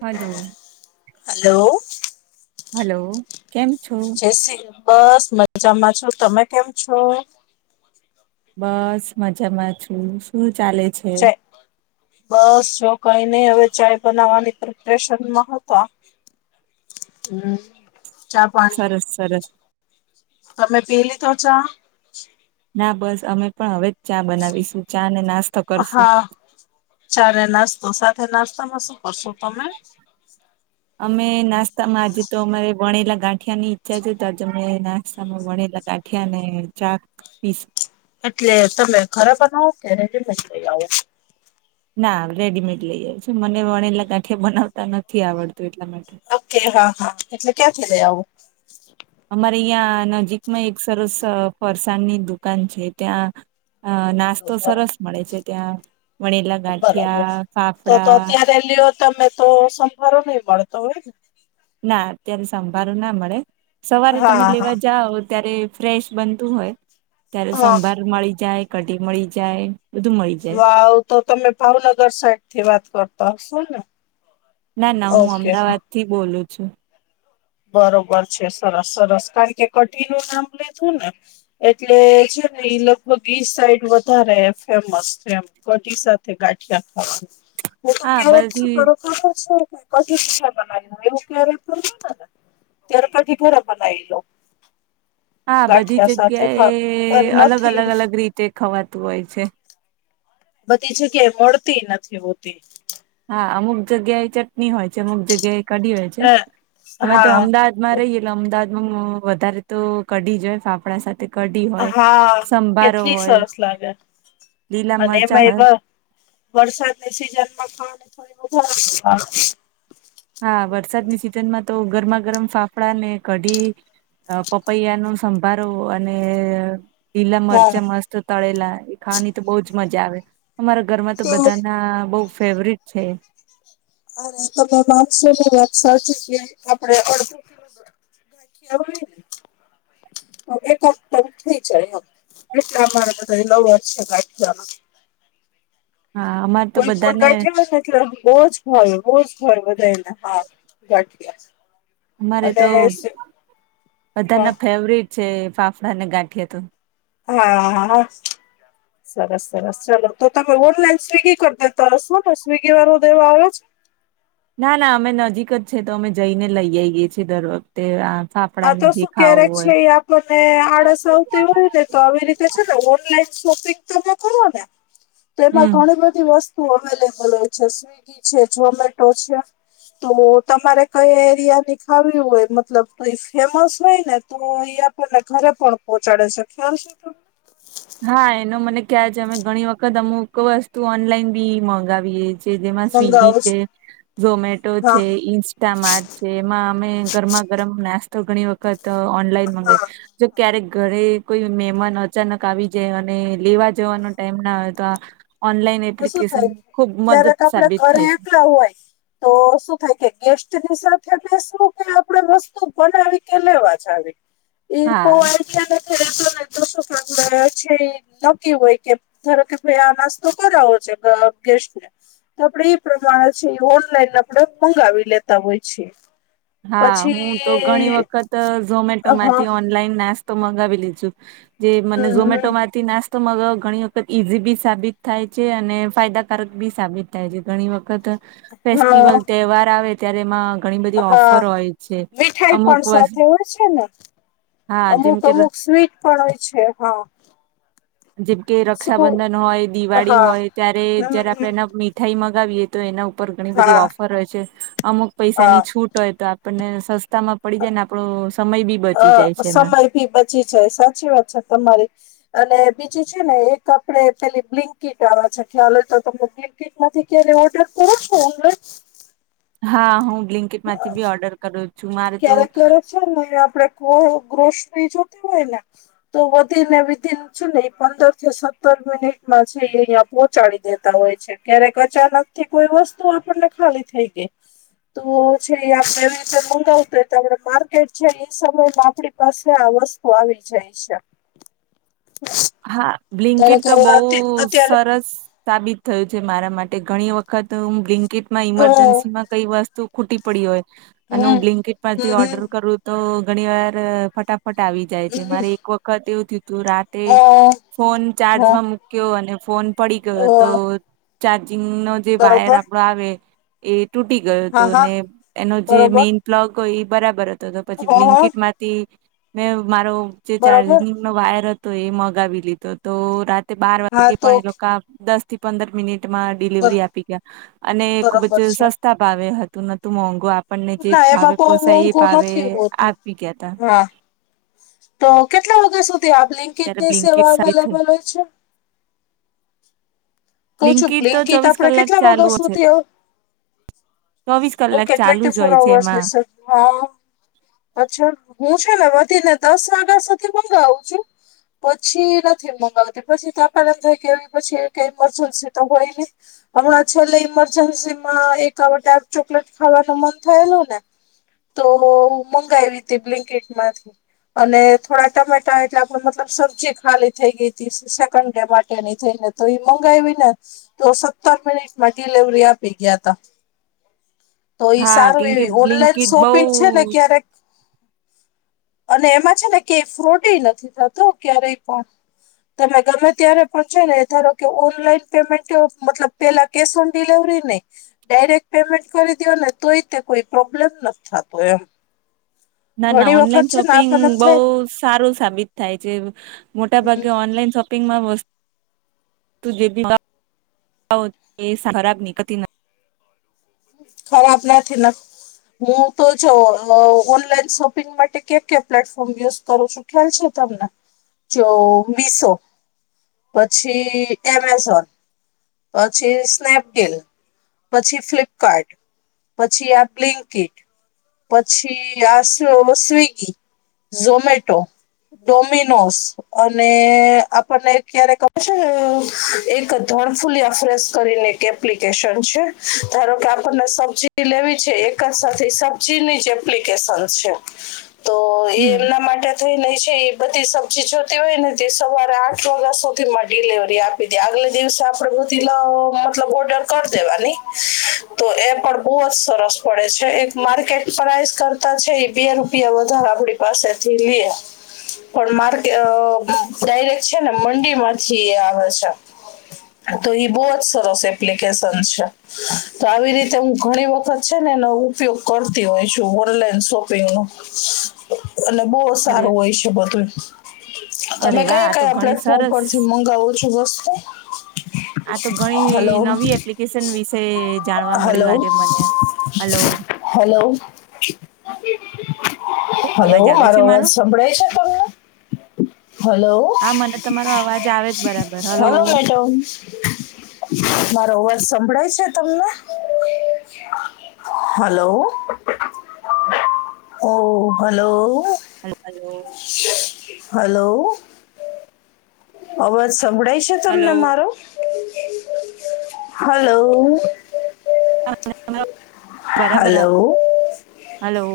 Hello hello. Hello. કેમ છો જ [inaudible] બસ મજામાં છો તમે કેમ છો? બસ મજામાં છું શું ચાલે છે? ચા બસ જો કઈ નઈ હવે ચાય બનાવવાની પ્રિપરેશનમાં હતા. હમ ચા પાણી સરસ સરસ. તમે પી લીધો ચા?? ના બસ અમે પણ હવે જ ચા બનાવીશું ચા ને નાસ્તો કરશું. ચારે નાસ્તો સાથે નાસ્તામાં શું કરશો તમે. [unintelligible] અમે નાસ્તામાં આજે તો અમારે ભણેલા ગાંઠિયા ની ઈચ્છા છે તો આજે અમે નાસ્તામાં વણેલા ગાંઠ. મઠિયાને ચાક પીસ. એટલે તમે ઘરે બવો કે રજમ જ લઈ આવો. ના રેડીમેડ લઈ આવ છું મને વણેલા ગાંઠિયા બનાવતા નથી આવડતું એટલા માટે. ઓકે હા હા એટલે ક્યાંથી લઈ આવું. અમારે અહં નજીકમાં એક સરસ ફરસાણની દુકાન છે ત્યાં. અ નાસ્તો બરોબર સરસ મળે છે ત્યાં વણેલા ગાંઠિયા ફાફડા. ેલીઓ તમે તો સંભારો નહી મળતો હોય ને. ના અત્યારે સંભાળો ના મળે સવારે તમે હા હા લેવા જાઓ ત્યારે. ફ્રેશ બનતું હોય ત્યારે હા સંભાર મળી જાય કઢી મળી જાય. બધું મળી જાય વાવ તો તમે ભાવનગર સાઈડ થી વાત કરતા હશો ને. ના ના હું ઓકે હા અમદાવાદ થી બોલું છું. બરોબર છે સરસ સરસ કારણ કે કટીી નું નામ લીધું ને. એટલે છે ને ઈ લગભગ ઈ સાઈડ વધારે ફેમસ છે એમ. કોટી સાથે ગાંઠિયા ખ. હું [inaudible] તો હા કેરેટ છું બધી પરખા પણ છું કે ક પ બનાવ એવું કેરેટ પર. ત્યાર પાછી ભરા મ એ લો. હા બધી જગ્યા ખા અ એ અલગ નથી અલગ અલગ રીતે ખવાતું હોય છે. બધી જગ્યા મળતી નથી હોતી. હા અમુક જગ્યા એ ચટણી હોય છે અમુક જગ્યા એ કઢી હોય છે અ અમે તો હા અમદાવાદ. રહી એલે અમદાવાદમાં વધારે તો કડી જય ફાફડા સાથે. કઢી હોય હા સંભારો કેટલી હોય સરસ લાગે લીલા અને મરચાં એમાં હોય એવા. વરસાદની સિઝન માં ખણી થાર. હા વરસાદની સિઝનમાં તો ગરમા ગરમ ફાફડાા ને કઢી. પપૈયા નો સંભારો અને. લીલા હા મરચાં મસ્ત તળેલા એ ખાવાની તો બહજ મજા આવે. અમારા ઘરમાં તો બધા ના બહ ફેવરટ છે. અરે તમે માણસોની વાત સાચી જએ આપડે અડધું. એક થઈ જાય. એટલે અમારે બધ નવ વર્ષ ગઠ. હા અમારે. તો કોઈ પણ બધાને ગાઠ એટલે રોજ ભાવ રોજ ભાવ વધારે ને હા ગાંઠ. અમારે તો હા બધાના ફેવરિટ છે ફાફડા અને ગાંઠિયા તો. હા. સરસ સરસ ચાલો તો તમે ઓનલાઈન સ્વિગી કરી દેતા શો ને સ્વિગી વાળો દેવો આવો જ. ના ના અમે નજીક જ છે તો અમે જઈને લઈ આવીઈ ગએ છીએ દરરોગ. તે ફાફડા ને જે ખાવું હોય મને આળસ આવતી હોય ને તો આવી રીતે છે ને ઓનલાઈન શોપિંગ તોમે કરું ને. [inaudible] તેમાં ઘણી બધી વસ્તુ અવેલે બલ હોય છે સ્વિગી છે ઝોમેટો છે. તો તમારે કઈ એરિયા ની ખાવી હોય મતલબ. તો એ ફેમસ હોય ને તો એ આપણને ઘરે પણ પહોંચાડે છે ખ્યાલ છે તો. હા એનો મને ખ્યાલ છે અમે ઘણી વખત અમુક વસ્તુ ઓનલાઈન બી મગાવીએે. જેમાં સ્વિગી મંગાવો છે છો ઝોમેટો છે હા ઇન્સ્ટામાર્ટ. જે એમાં અમે ગરમા ગરમ નાસ્તો ઘણી વખત ઓનલાઈન મગાવી. હા જો ક્યારેક ઘરે કોઈ મહેમાન અચાનક. આવી જાય અને લેવા જવાનો ટાઈમ ના હોય તો આ. ઓનલાઈન આમાં શું એપ્લિકેશન થાય ખુબ મદદ ક્યારેક આપડે સાબિત ઘરે થાય છે. એકલા હોય તો શું થાય કે ગેસ્ટની સાથે બેસવું કે આપણેે વસ્તુ બનાવી કે લેવા જાવી. એ હા થયાને [inaudible] તો શું સાંભળો છે નકી હોય કે ધાર કે ભાઈ આ નાસ્ તો તો છે ગેસ્ટને તો આપણેે એ પ્રમાણે છે એ ઓનલાઈન આપણે મંગાવી લેતા હોય છે્ હા હું તો ઘણી વખત હા ઝોમેટોમાંથી ઓનલાઈન નાસ. તો મંગાવી લીજું જે મને હમ ઝમેટોમાં. થી નાસ્તો મગાવુ ઘણી વખત ઈઝી બી સાબિત થાય છે અને ફાયદાકારક બી સાબિત થાય છે ઘણી વખત હા ફેસ્ટિવલ તહેવાર આવે ત્યારે એમાં ઘણી બધી ઓફ હ ઓફર હોય છે મીઠાઈ પણ અમુક વસ્ સાથે હોય છે ને. હા જેમ અમુક કે ર અમુક સ્વીટ પણ હોય છે હા. જેમ કે શું રક્ષાબંધન હોય દિવાળી હા હોય ત્યારે હમ જયારે આપે હમ ના. થઇ મગાવીએ તો એના ઉપર ઘણી બધી હા ઓફર હોય છે અમુક પૈસાની હા છૂટ. હોય તો આપણને સસ્તા માં પડી જાય ને આપણો સમય બી બચી જાય છે એમાં. થી બચી જાય સાચી વાત છે તમારી. અને બીજું છે ને એક આપડે પેલી બ્લિંકિટ આવે છે ખ્યાલ હોય તો તને બી. બ્લીન્કીટ માંથી કે ઓર્ડર કરો છો ઓનલાઈન. હા હું બ્લિન્કેટ માંથી બી ઓર્ડર કરું. છું મારે તો ક્યારેક ક્યારેક છે ને આપડે કો ગ્રોસરી જોતી હોયને. તો વધી ને વિઘી ને. છે ને એ પંદર થી સત્તર મિનિટમાં છે એ અહિયાં પહોંચાડી દેતા હોય છે ક્યારેક અચાનક કોઈ વસ્તુ આપણને ખાલી થઈ ગઈ તો છે આપ એવી રીતેં મંગાવી. કે તમને માર્કેટ છે એ સમયમાં આપણી પાસે આ વસ્તુ આવી જાય છે. હ [unintelligible] હા બ્લીન્કીટ તો બહુ અત્યારે સરસ. સાબિત થયું છે મારા માટે ઘણી વખત હું બ્લીન્કીટ માં અ ઈમરજન્સીમાં. કઈ વસ્તુ ખૂટી પડી હોય અને હું હમ બ્લિન્કેટ પરથી હમ ઓર્ડર કરું તો ઘણી વાર. ફટાફટ આવી જાય છે મારે એક વખત એવું થીવ તું રાતે અ ફોન હા ચાર્જમાં મુક. ગયો અને ફોન પડી ગયો તો અ ચાર્જિંગ નો. જે વાયર બરોબર આપડો આવે એ તૂટી ગયો હતો હા હા અને એનો જે બરોબર મેન. પ્લગ હોય એ બરાબર હતો તો પછી હ હ બ્લિંકેટ માંથી મેં મારો જે ચાર્જ બરોબર ની. ને વાયર હતો એ મગાવી લીધો તો રાતે બાર હા વાગે તો પણ એ લોકો દસ. થી પંદર મિનિટમાં બ ડિલિવરી આપી ગયા અને ખૂબ બરોબર જ છે સસ્તા. ભાવે હતું નતું મોંઘું આપણને જે ના ભાવે એમાં બહુ પોસાય એ મોંઘું ભાવે નથી હોતું આપી ગયા તા. હા તો કેટલા વાગ્યા સુધી આપ બ્લીન્કીટ ત્યારે ની સેવા બ્લિન્કીટ સારી થઈ અવેલેબલ હોય છે. કું છું બ્લિન્કીટ તો બ્લિંગકીટ ચોવીસ આપણે કલાક કેટલા વાગે ચાલુ છે. સુથી હો. ચોવીસ કલાક ચાલુ. તે જ ફોર હોય છે એમાં હર્સ હા અચ્છા હું છે ને વધીને દસ વાગ્યા સુધી મંગાવું છું. પછી નથી મગાવતી પછી તો આપે એમ થાય કેવી પછી કઈ ઇમરજન્સી તો હોય નને હમણાં છેલ્લે ઈમરજન્સી માં એક આ ડાર્ક ચોકલેટ ખાવાનો મન થયેલ ને તો મંગાવી હતી બ્લેન્કેટમાંથી અને થોડા ટમેટા એટલે પણ મતલબ સબ્જી ખાલી થઈ ગઈ હતી સેકન્ડ ડે માટેની થઈને તો એ મંગાવી ને તો સત્તર મિનિટમાં ડિલવરી આપી ગયા તા. તો ઈ હા સારું કેમકે એવી ઓનલાઈન બ્લિંકિટ બઉ શોપિંગ છે ને ક્યારેક. અને એમાં છે ને કે ફ્રોટ નથી થતો ક્યારેય પણ તમે ગમે ત્યારે પણ છે ને ધારો કે ઓનલાઈન પેમેન્ટ મતલબ પેલા કેશ ઓન ડિલવરી નહી ડાયરેક્ટ પેમેન્ટ કરી દો ને. તોય તે કોઈ પ્રોબ્લેમ નથી થતો એમ. ના ના ઘણી વખત ઓનલાઈન છે ને શોપિંગ આપણને એમ બઉ થાય સારું સાબિત થાય છે મોટા ભાગે હમ ઓનલાઈન શોપ વ જે ખરાબ નીકળતી નથી ખરા આપણાથી ના હું તો જો, ઓનલાઈન શોપિંગ માટે, ક્યા ક પ્લેટફોર્મ યુઝ કરું છું. ખેલ છે. તમને જો મીસો. પછી એમેઝોન. પછી સ્નેપડીલ પછી ફ્લિપકાર્ટ પછી આપ બ્લિંક કિટ પછી આ શું સ્વિગી ઝોમેટો ડોમિનોોસ અને આપણને ક્યારે ક છે એક ધડફૂલિયા ફ્રસ કરીને કે એ્િકેશન છે ધારો કે આપણને સબ લેવી છે એક જ સાથે ીની જે એપ્લિકેશન છે તો એ હમ એમના માટે થઈ ન છે એ બધી સબ્જી જોતી હોય ને તે સવારે આઠ વાગ્યા સુધીમાં ડિલેવરી આપે બી આગલે દિવસે આપડે બધલા મતલબ ઓર્ડર કરી દેવાની તો એ પણ બહુ જ સરસ પડે છે એક માર્કેટ પ્રાઇસ કરતા છે એ બે રૂપિયા વધારે આપડી પાસેથી લે પણ માર્કેટ ડાયરેક છે ને મંડી માંથી આવે છે તો એ બહુ જ સરસ એપ્લિકેશન છે તો આવી રીતે હું ઘણી વખત છે ને નવું. ઉપયોગ કરતી હોય શું ઓનલાઈન શોપિંગ નુ. એટ બહુ અરે સારું હોય છે બધું. અરે તમે વાહ કયા આ તો કયા ઘણી પ્લેટફોર્મ સરસ પરથી મંગાવો છો વસ્તુ? આ તો હલો ઘણી નવી એપ્લિકેશન વિશે જાણવા હલો મળ્યું આજે મને. હલો. Hello hello. અવાજ આવે મારો છે અવાજ સંભળાય છે તમને? હલો હા મને તમારો અવાજ આવે જ બરાબર હલો મેડમ. મારો અવાજ સંભળાય છે તમને? હલો ઓ હલો. હ હલો. હલો. અવાજ સંભળાય છે તમને હલો મારો? હલો બરાબર. Hello hello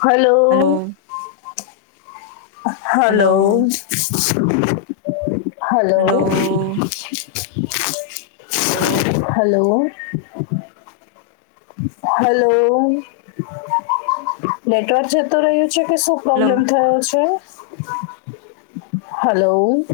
hello. Hello hello. Hello hello hello. Hello. Network જતું રહ્યું છે કે શું? હલો પ્રોબ્લેમ થયો છે. હલો.